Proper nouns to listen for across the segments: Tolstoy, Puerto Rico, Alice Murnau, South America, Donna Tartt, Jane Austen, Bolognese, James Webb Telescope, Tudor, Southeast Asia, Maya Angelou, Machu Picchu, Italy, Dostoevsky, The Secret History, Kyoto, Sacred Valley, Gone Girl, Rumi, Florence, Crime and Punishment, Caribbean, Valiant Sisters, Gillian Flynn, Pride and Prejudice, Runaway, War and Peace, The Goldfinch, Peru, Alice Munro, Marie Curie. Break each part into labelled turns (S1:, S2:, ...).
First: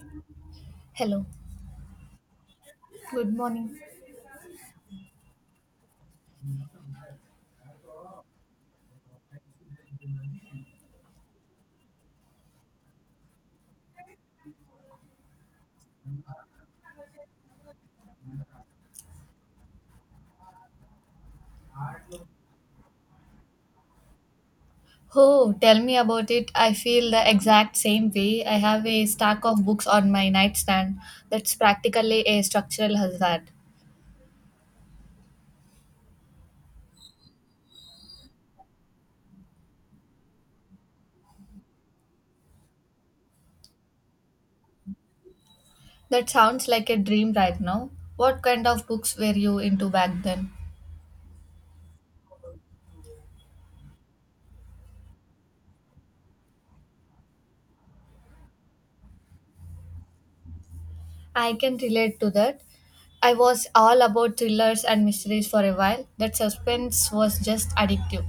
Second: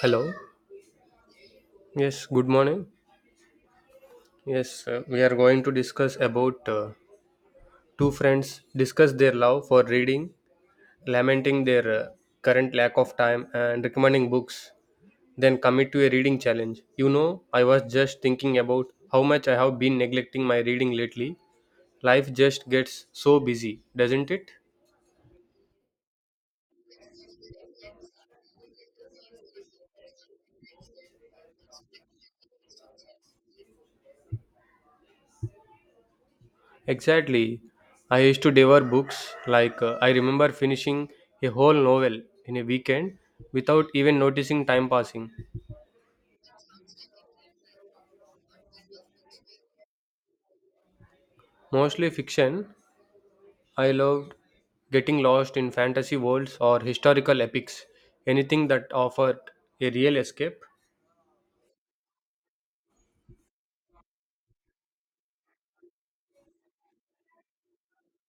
S1: Hello.
S2: Hello.
S1: Yes, good morning.
S2: Good morning.
S1: Yes, we are going to discuss about two friends discuss their love for reading, lamenting their current lack of time and recommending books, then commit to a reading challenge. You know, I was just thinking about how much I have been neglecting my reading lately. Life just gets so busy, doesn't it?
S2: Oh, tell me about it. I feel the exact same way. I have a stack of books on my nightstand that's practically a structural hazard.
S1: Exactly. I used to devour books like I remember finishing a whole novel in a weekend without even noticing time passing.
S2: That sounds like a dream right now. What kind of books were you into back then?
S1: Mostly fiction. I loved getting lost in fantasy worlds or historical epics. Anything that offered a real escape.
S2: I can relate to that. I was all about thrillers and mysteries for a while. That suspense was just addictive.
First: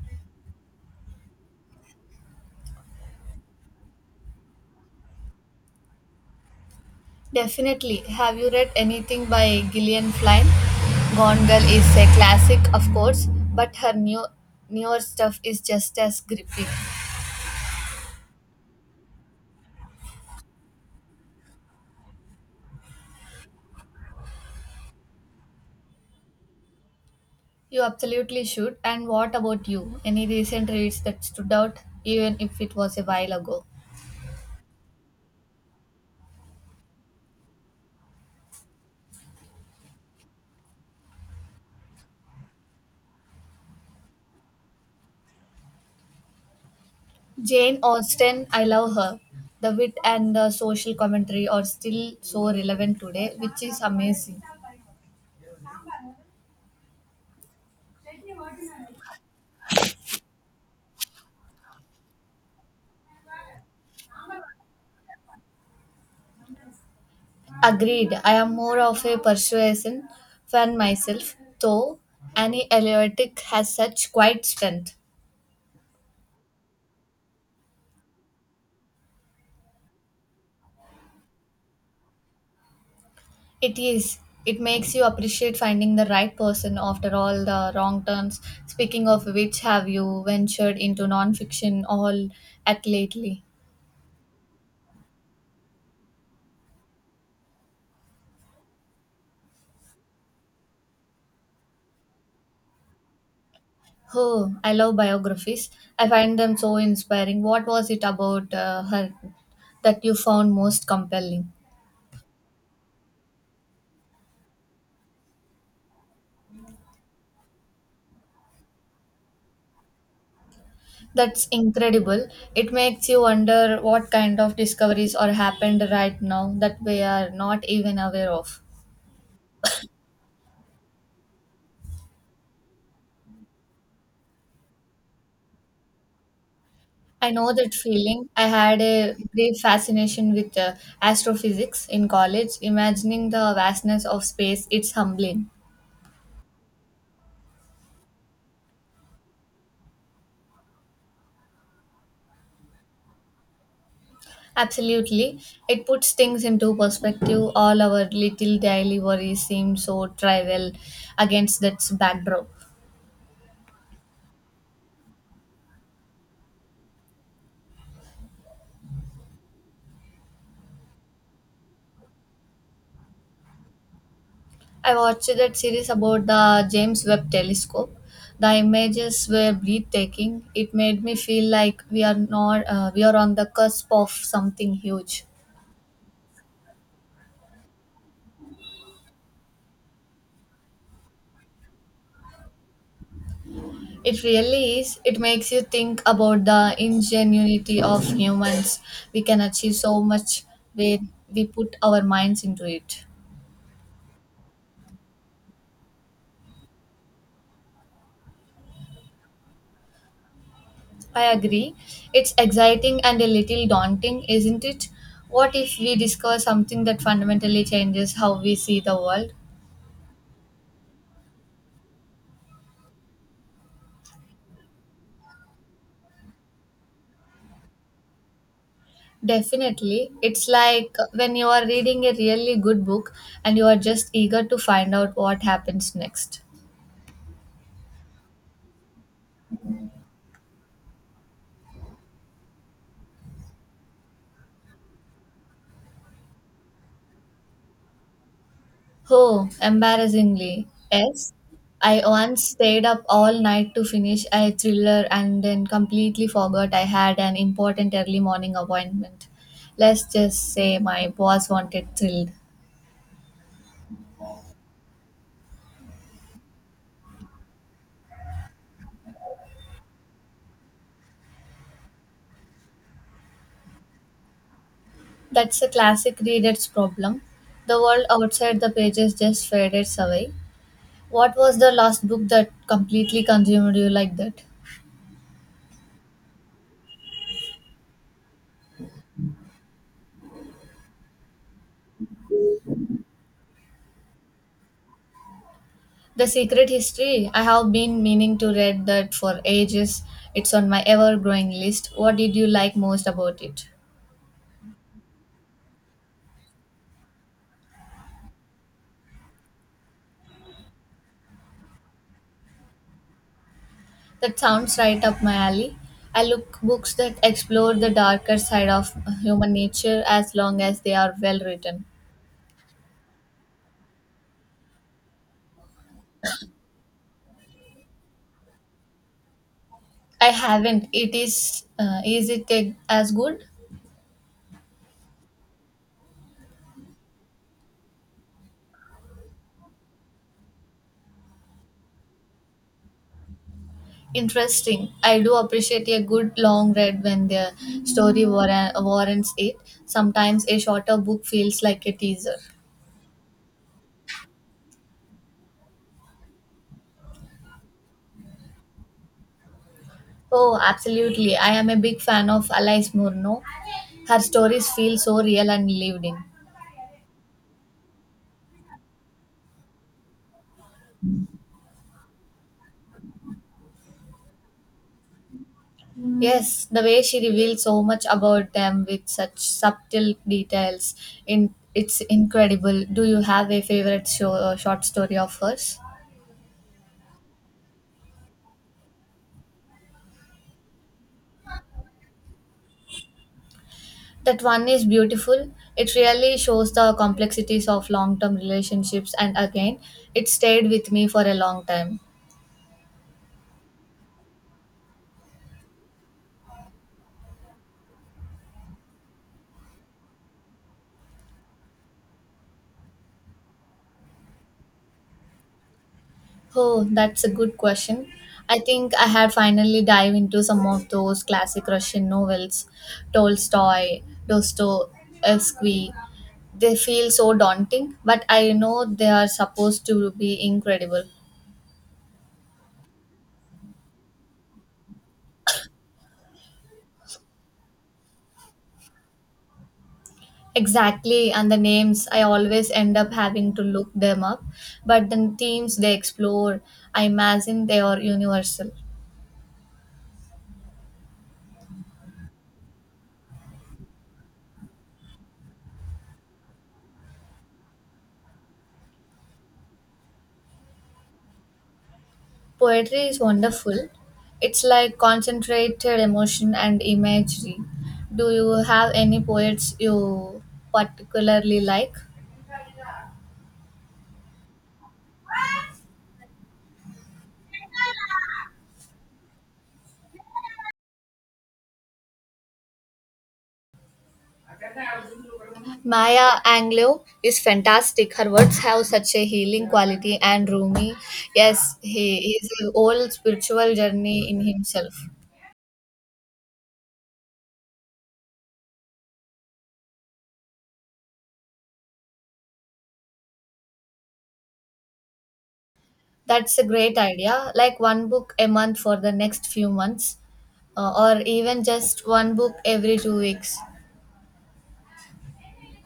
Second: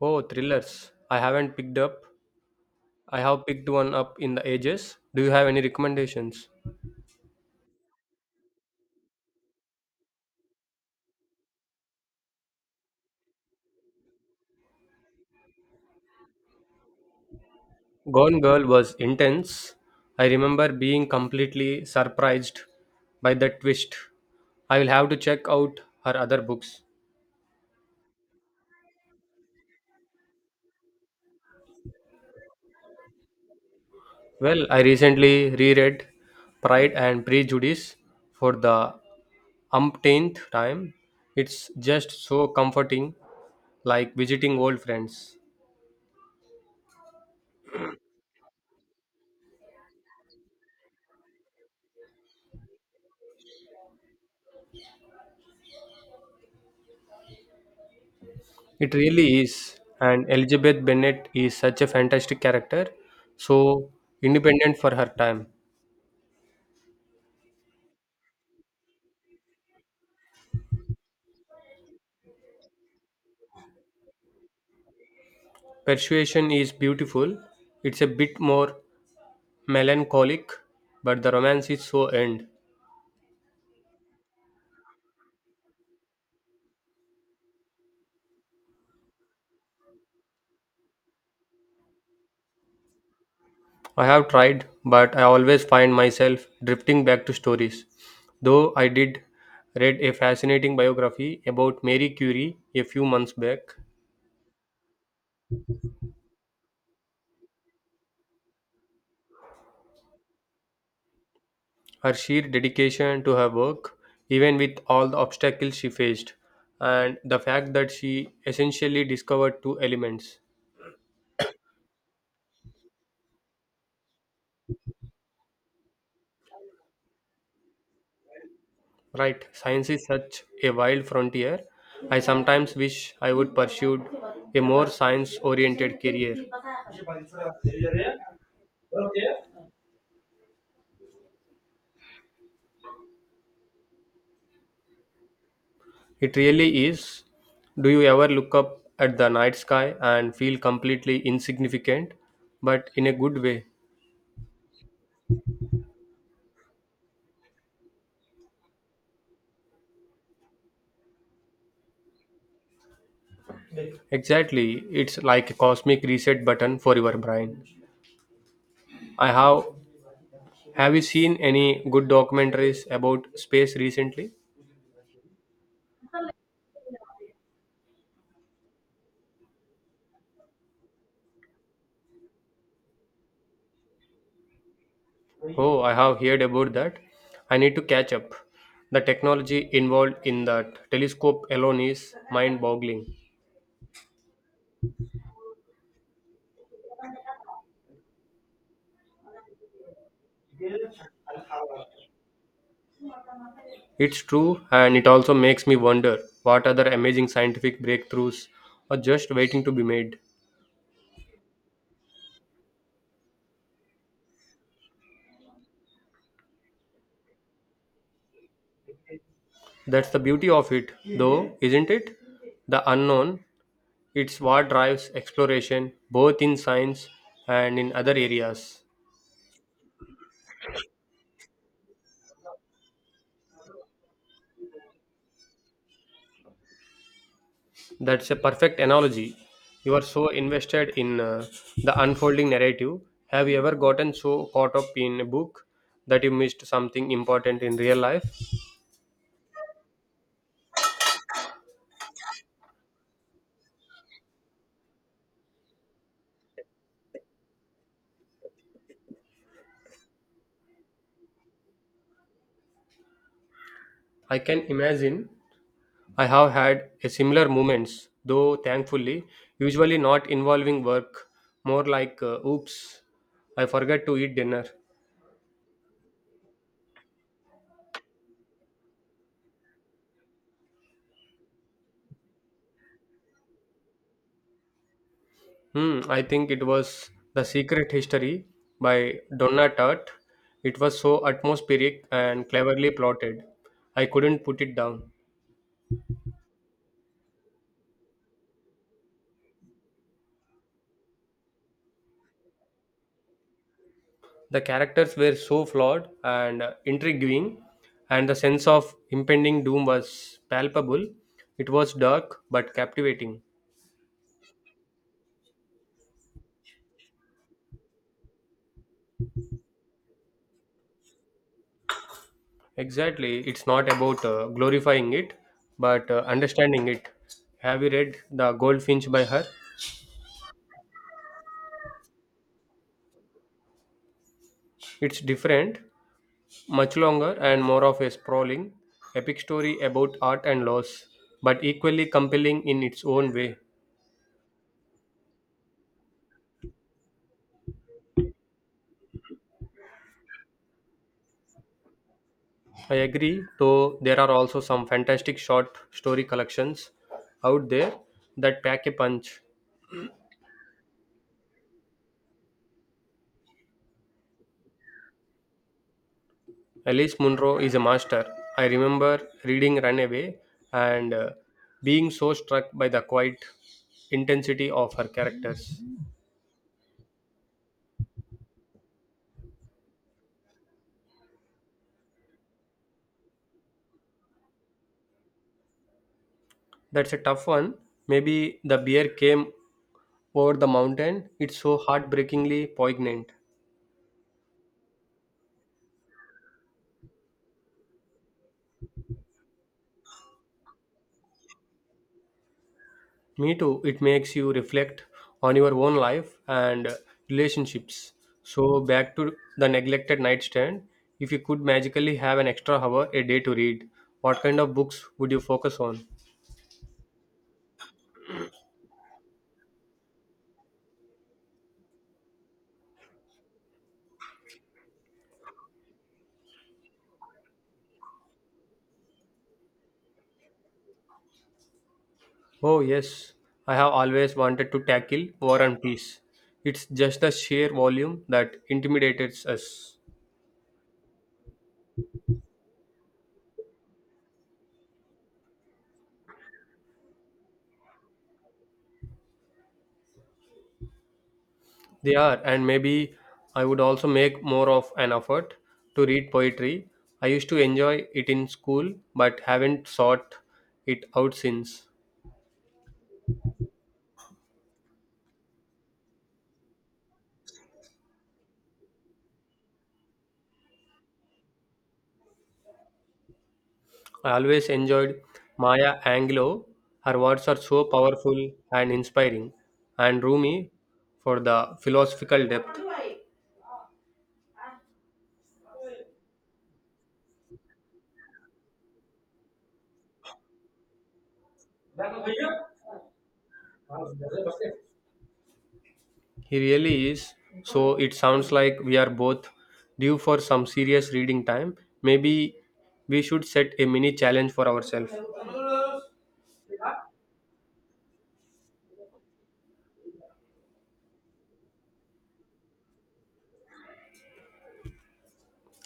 S1: Oh, thrillers. I haven't picked up. I have picked one up in the ages. Do you have any recommendations?
S2: Definitely. Have you read anything by Gillian Flynn? Gone Girl is a classic, of course, but her newer stuff is just as gripping.
S1: Gone Girl was intense. I remember being completely surprised by the twist. I will have to check out her other books.
S2: You absolutely should. And what about you? Any recent reads that stood out, even if it was a while ago?
S1: Well, I recently reread Pride and Prejudice for the umpteenth time. It's just so comforting, like visiting old friends.
S2: Jane Austen, I love her. The wit and the social commentary are still so relevant today, which is amazing.
S1: It really is. And Elizabeth Bennet is such a fantastic character, so independent for her time.
S2: Agreed. I am more of a persuasion fan myself, though any elevatic has such quiet strength.
S1: Persuasion is beautiful. It's a bit more melancholic, but the romance is so end.
S2: It is. It makes you appreciate finding the right person after all the wrong turns. Speaking of which, have you ventured into nonfiction all at lately?
S1: I have tried, but I always find myself drifting back to stories. Though I did read a fascinating biography about Mary Curie a few months back,
S2: Oh, I love biographies. I find them so inspiring. What was it about her that you found most compelling?
S1: her sheer dedication to her work, even with all the obstacles she faced, and the fact that she essentially discovered two elements.
S2: That's incredible. It makes you wonder what kind of discoveries are happened right now that we are not even aware of.
S1: Right, science is such a wild frontier. I sometimes wish I would pursue a more science oriented career.
S2: I know that feeling. I had a brief fascination with astrophysics in college. Imagining the vastness of space, it's humbling.
S1: It really is. Do you ever look up at the night sky and feel completely insignificant, but in a good way?
S2: Absolutely. It puts things into perspective. All our little daily worries seem so trivial against that backdrop.
S1: Exactly, it's like a cosmic reset button for your brain. I have. Have you seen any good documentaries about space recently?
S2: I watched that series about the James Webb Telescope. The images were breathtaking. It made me feel like we are not we are on the cusp of something huge.
S1: Oh, I have heard about that. I need to catch up. The technology involved in that telescope alone is mind boggling.
S2: It really is. It makes you think about the ingenuity of humans. We can achieve so much when we put our minds into it.
S1: It's true, and it also makes me wonder what other amazing scientific breakthroughs are just waiting to be made.
S2: I agree. It's exciting and a little daunting, isn't it? What if we discover something that fundamentally changes how we see the world?
S1: That's the beauty of it, though, isn't it? The unknown, it's what drives exploration both in science and in other areas.
S2: Definitely. It's like when you are reading a really good book and you are just eager to find out what happens next.
S1: That's a perfect analogy. You are so invested in the unfolding narrative. Have you ever gotten so caught up in a book that you missed something important in real life?
S2: Oh, embarrassingly. Yes. I once stayed up all night to finish a thriller and then completely forgot I had an important early morning appointment. Let's just say my boss wanted thrilled.
S1: I can imagine I have had a similar moments, though thankfully, usually not involving work, more like oops, I forgot to eat dinner.
S2: That's a classic reader's problem. The world outside the pages just fades away. What was the last book that completely consumed you like that?
S1: Hmm, I think it was The Secret History by Donna Tartt. It was so atmospheric and cleverly plotted. I couldn't put it down.
S2: The Secret History. I have been meaning to read that for ages. It's on my ever growing list. What did you like most about it?
S1: The characters were so flawed and intriguing, and the sense of impending doom was palpable. It was dark but captivating.
S2: That sounds right up my alley. I look books that explore the darker side of human nature as long as they are well written.
S1: Exactly, it's not about glorifying it, but understanding it. Have you read The Goldfinch by her?
S2: I haven't. It is it a- as good?
S1: It's different, much longer and more of a sprawling, epic story about art and loss, but equally compelling in its own way.
S2: Interesting. I do appreciate a good long read when the story warrants it. Sometimes a shorter book feels like a teaser.
S1: I agree, though there are also some fantastic short story collections out there that pack a punch.
S2: Oh, absolutely. I am a big fan of Alice Murnau. Her stories feel so real and lived in.
S1: Alice Munro is a master. I remember reading Runaway and being so struck by the quiet intensity of her characters.
S2: Yes, the way she reveals so much about them with such subtle details, in it's incredible. Do you have a favorite short story of hers?
S1: That's a tough one. Maybe the bear came over the mountain. It's so heartbreakingly poignant.
S2: That one is beautiful. It really shows the complexities of long-term relationships, and again, it stayed with me for a long time.
S1: Me too. It makes you reflect on your own life and relationships. So, back to the neglected nightstand. If you could magically have an extra hour a day to read, what kind of books would you focus on?
S2: Oh, that's a good question. I think I had finally dive into some of those classic Russian novels, Tolstoy, Dostoevsky. They feel so daunting, but I know they are supposed to be incredible.
S1: Oh, yes. I have always wanted to tackle War and Peace. It's just the sheer volume that intimidates us.
S2: Exactly, and the names I always end up having to look them up, but the themes they explore, I imagine they are universal.
S1: They are, and maybe I would also make more of an effort to read poetry. I used to enjoy it in school, but haven't sought it out since.
S2: Poetry is wonderful. It's like concentrated emotion and imagery. Do you have any poets you particularly like?
S1: I always enjoyed Maya Angelou. Her words are so powerful and inspiring, and Rumi for the philosophical depth.
S2: Maya Angelou is fantastic. Her words have such a healing quality and Rumi, yes, he is a whole spiritual journey in himself.
S1: He really is. So it sounds like we are both due for some serious reading time. Maybe we should set a mini challenge for ourselves.
S2: That's a great idea. Like one book a month for the next few months, or even just one book every two weeks.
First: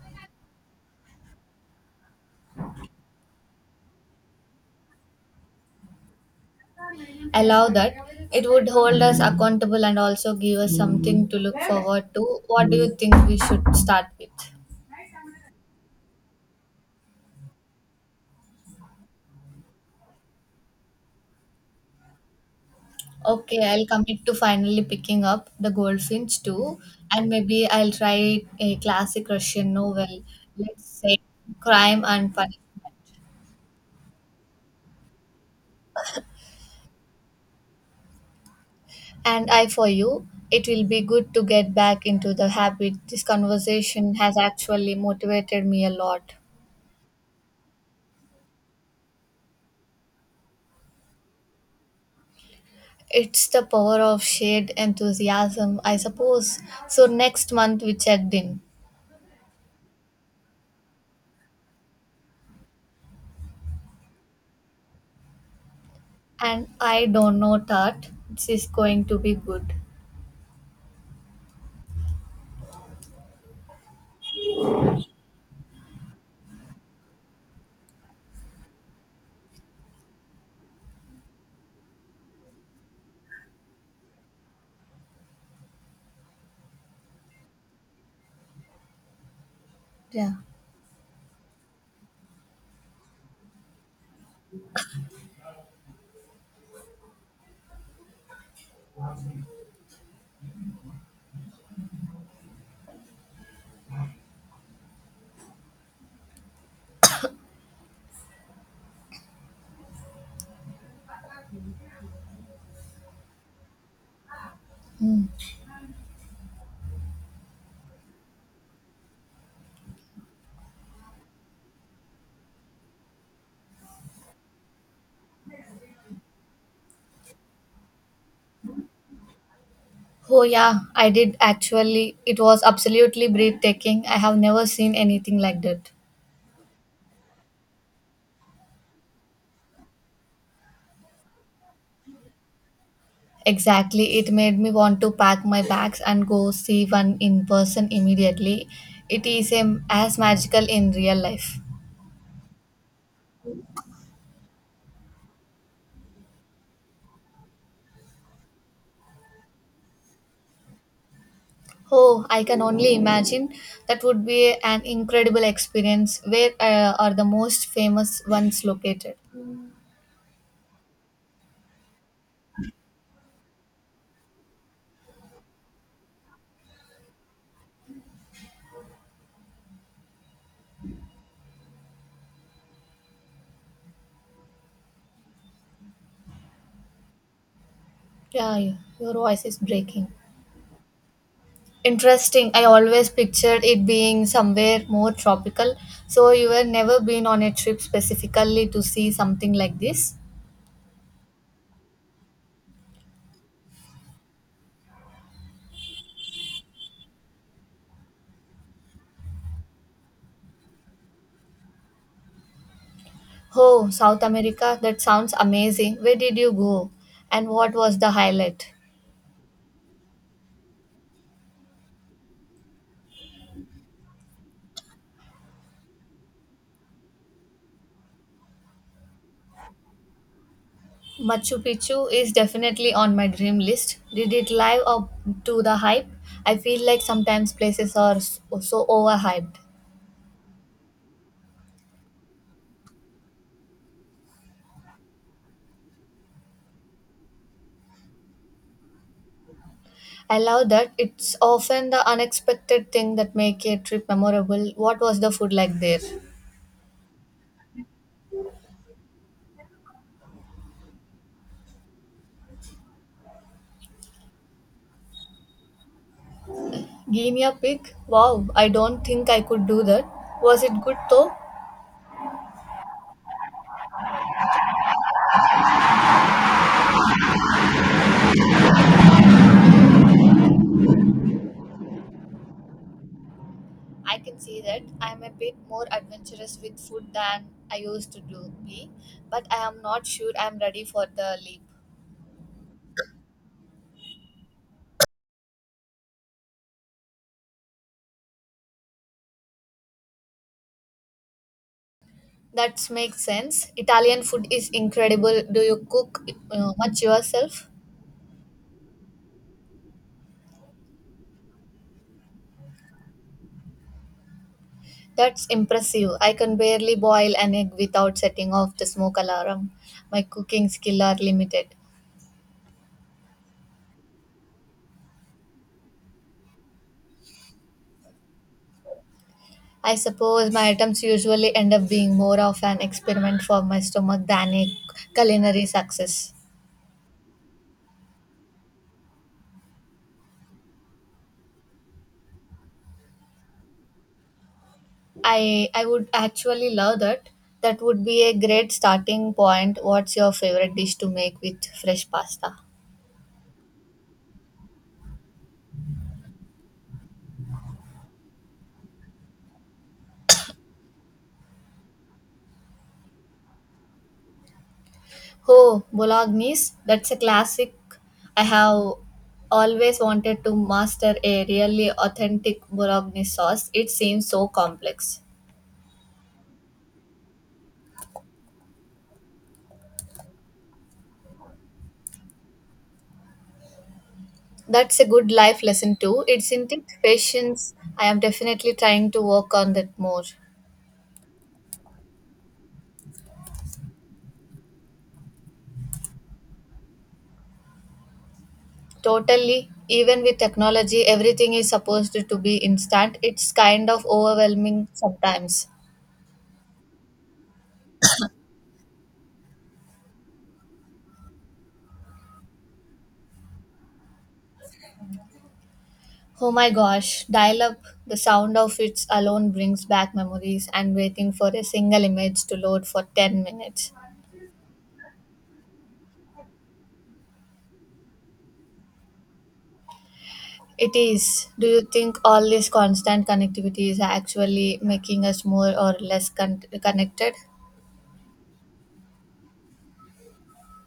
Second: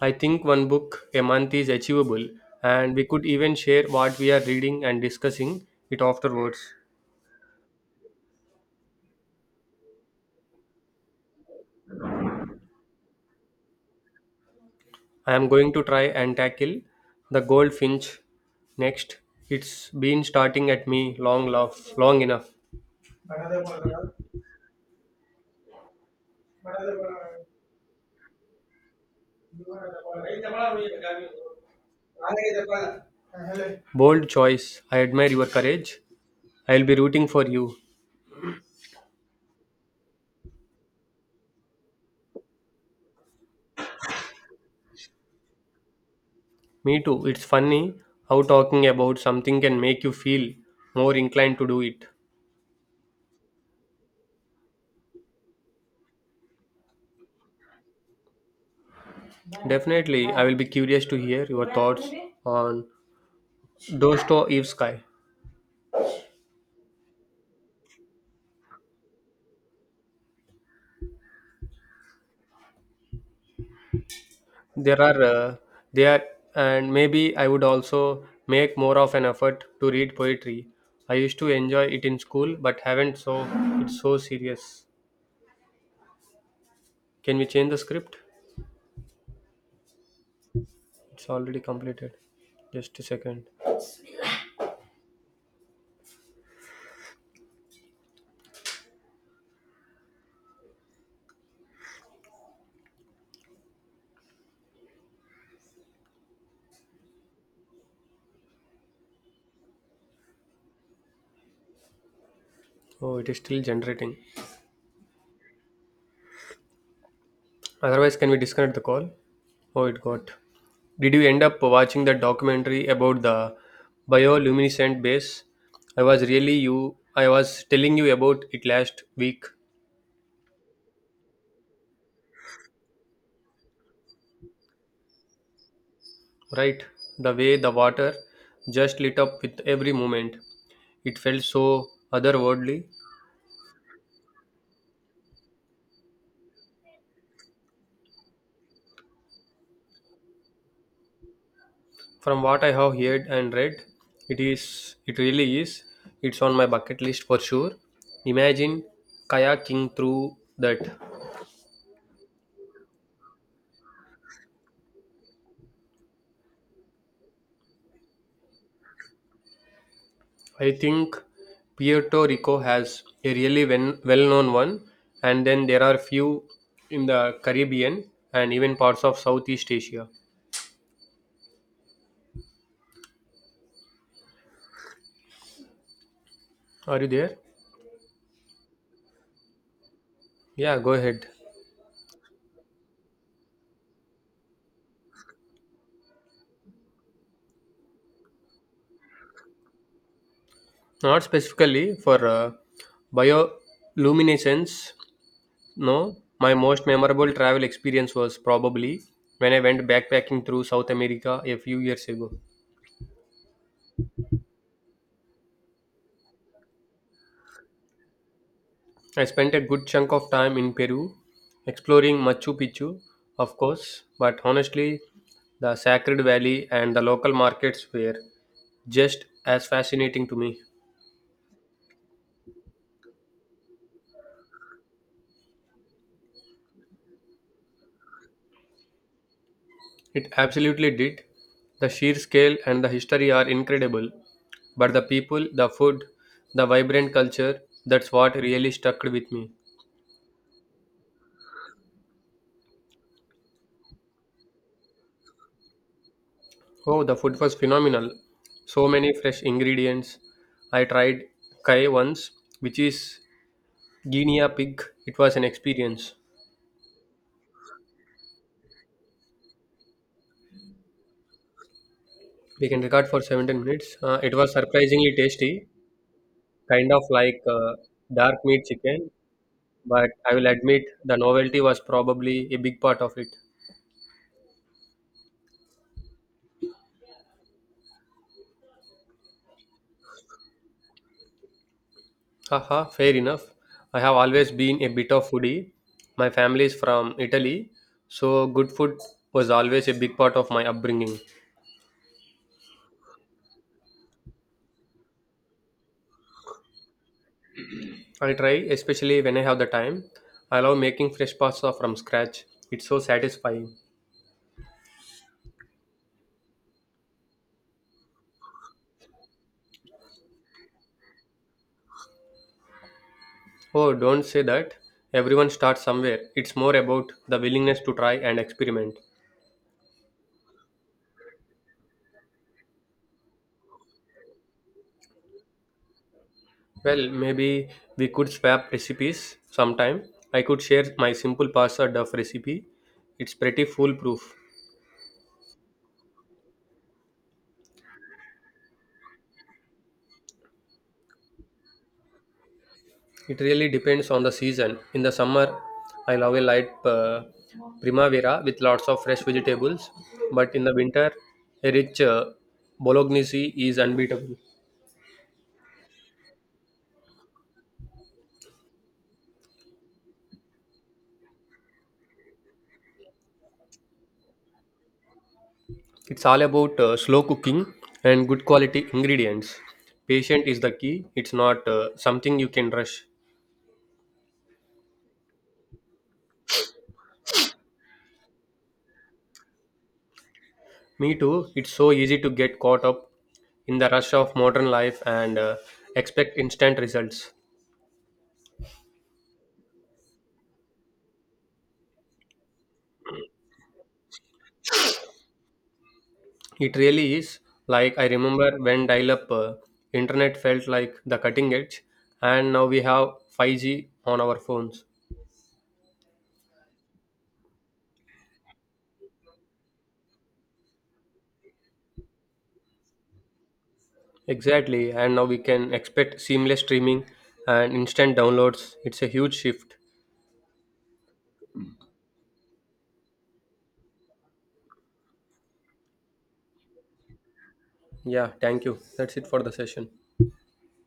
S1: I think one book a month is achievable, and we could even share what we are reading and discussing it afterwards.
S2: Allow that. It would hold us accountable and also give us something to look forward to. What do you think we should start with?
S1: I am going to try and tackle The Goldfinch next. It's been starting at me long, love, long enough.
S2: Okay, I'll commit to finally picking up the goldfinch too, and maybe I'll try a classic Russian novel, let's say Crime and Punishment.
S1: Bold choice. I admire your courage. I'll be rooting for you.
S2: And I for you, it will be good to get back into the habit. This conversation has actually motivated me a lot.
S1: Me too. It's funny how talking about something can make you feel more inclined to do it.
S2: It's the power of shared enthusiasm, I suppose. So next month we checked in.
S1: Definitely, I will be curious to hear your thoughts on Dostoevsky.
S2: And I don't know that this is going to be good.
S1: There are there and maybe I would also make more of an effort to read poetry. I used to enjoy it in school but haven't so it's so serious. Can we change the script?
S2: Yeah.
S1: It's already completed. Just a second. Oh, it is still generating. Otherwise, can we disconnect the call? Oh, it got. Did you end up watching that documentary about the bioluminescent base? I was really you. I was telling you about it last week,
S2: Oh yeah, I did actually. It was absolutely breathtaking. I have never seen anything like that.
S1: right? The way the water just lit up with every moment. It felt so otherworldly.
S2: Exactly. It made me want to pack my bags and go see one in person immediately. It is as magical in real life.
S1: From what I have heard and read, it really is. It's on my bucket list for sure. Imagine kayaking through that.
S2: Oh, I can only imagine. That would be an incredible experience. Where are the most famous ones located?
S1: I think Puerto Rico has a really well-known one, and then there are few in the Caribbean and even parts of Southeast Asia. Are you there?
S2: Yeah, your voice is breaking.
S1: Yeah, go ahead.
S2: Interesting. I always pictured it being somewhere more tropical. So you were never been on a trip specifically to see something like this?
S1: Not specifically for bioluminescence, no, my most memorable travel experience was probably when I went backpacking through South America a few years ago.
S2: Oh, South America. That sounds amazing. Where did you go? And what was the highlight?
S1: I spent a good chunk of time in Peru, exploring Machu Picchu, of course, but honestly, the Sacred Valley and the local markets were just as fascinating to me.
S2: Machu Picchu is definitely on my dream list. Did it live up to the hype? I feel like sometimes places are so overhyped.
S1: It absolutely did. The sheer scale and the history are incredible, but the people, the food, the vibrant culture, that's what really stuck with me.
S2: I love that it's often the unexpected thing that make a trip memorable. What was the food like there?
S1: Oh, the food was phenomenal. So many fresh ingredients. I tried kai once, which is guinea pig. It was an experience.
S2: Guinea pig? Wow, I don't think I could do that. Was it good though?
S1: We can record for 17 minutes. It was surprisingly tasty, kind of like dark meat chicken, but I will admit the novelty was probably a big part of it.
S2: I can see that I'm a bit more adventurous with food than I used to do be, but I am not sure I'm ready for the leap.
S1: Haha, fair enough. I have always been a bit of foodie. My family is from Italy, so good food was always a big part of my upbringing.
S2: That makes sense. Italian food is incredible. Do you cook much yourself?
S1: I try, especially when I have the time. I love making fresh pasta from scratch. It's so satisfying.
S2: That's impressive. I can barely boil an egg without setting off the smoke alarm. My cooking skills are limited.
S1: Oh, don't say that. Everyone starts somewhere. It's more about the willingness to try and experiment.
S2: I suppose my attempts usually end up being more of an experiment for my stomach than a culinary success.
S1: Well, maybe we could swap recipes sometime. I could share my simple pasta duff recipe. It's pretty foolproof.
S2: I would actually love that. That would be a great starting point. What's your favorite dish to make with fresh pasta?
S1: It really depends on the season. In the summer, I love a light primavera with lots of fresh vegetables, but in the winter, a rich bolognese is unbeatable.
S2: Oh, Bolognese, that's a classic. I have always wanted to master a really authentic Bolognese sauce. It seems so complex.
S1: It's all about slow cooking and good quality ingredients. Patient is the key. It's not something you can rush.
S2: That's a good life lesson too, isn't it? Patience. I am definitely trying to work on that more.
S1: Me too. It's so easy to get caught up in the rush of modern life and expect instant results.
S2: Totally. Even with technology, everything is supposed to be instant. It's kind of overwhelming sometimes.
S1: It really is. Like I remember when dial-up internet felt like the cutting edge, and now we have 5G on our phones.
S2: Oh my gosh, dial up, the sound of it alone brings back memories and waiting for a single image to load for 10 minutes.
S1: Exactly, and now we can expect seamless streaming and instant downloads. It's a huge shift.
S2: It is. Do you think all this constant connectivity is actually making us more or less connected?
S1: Yeah, thank you. That's it for the session.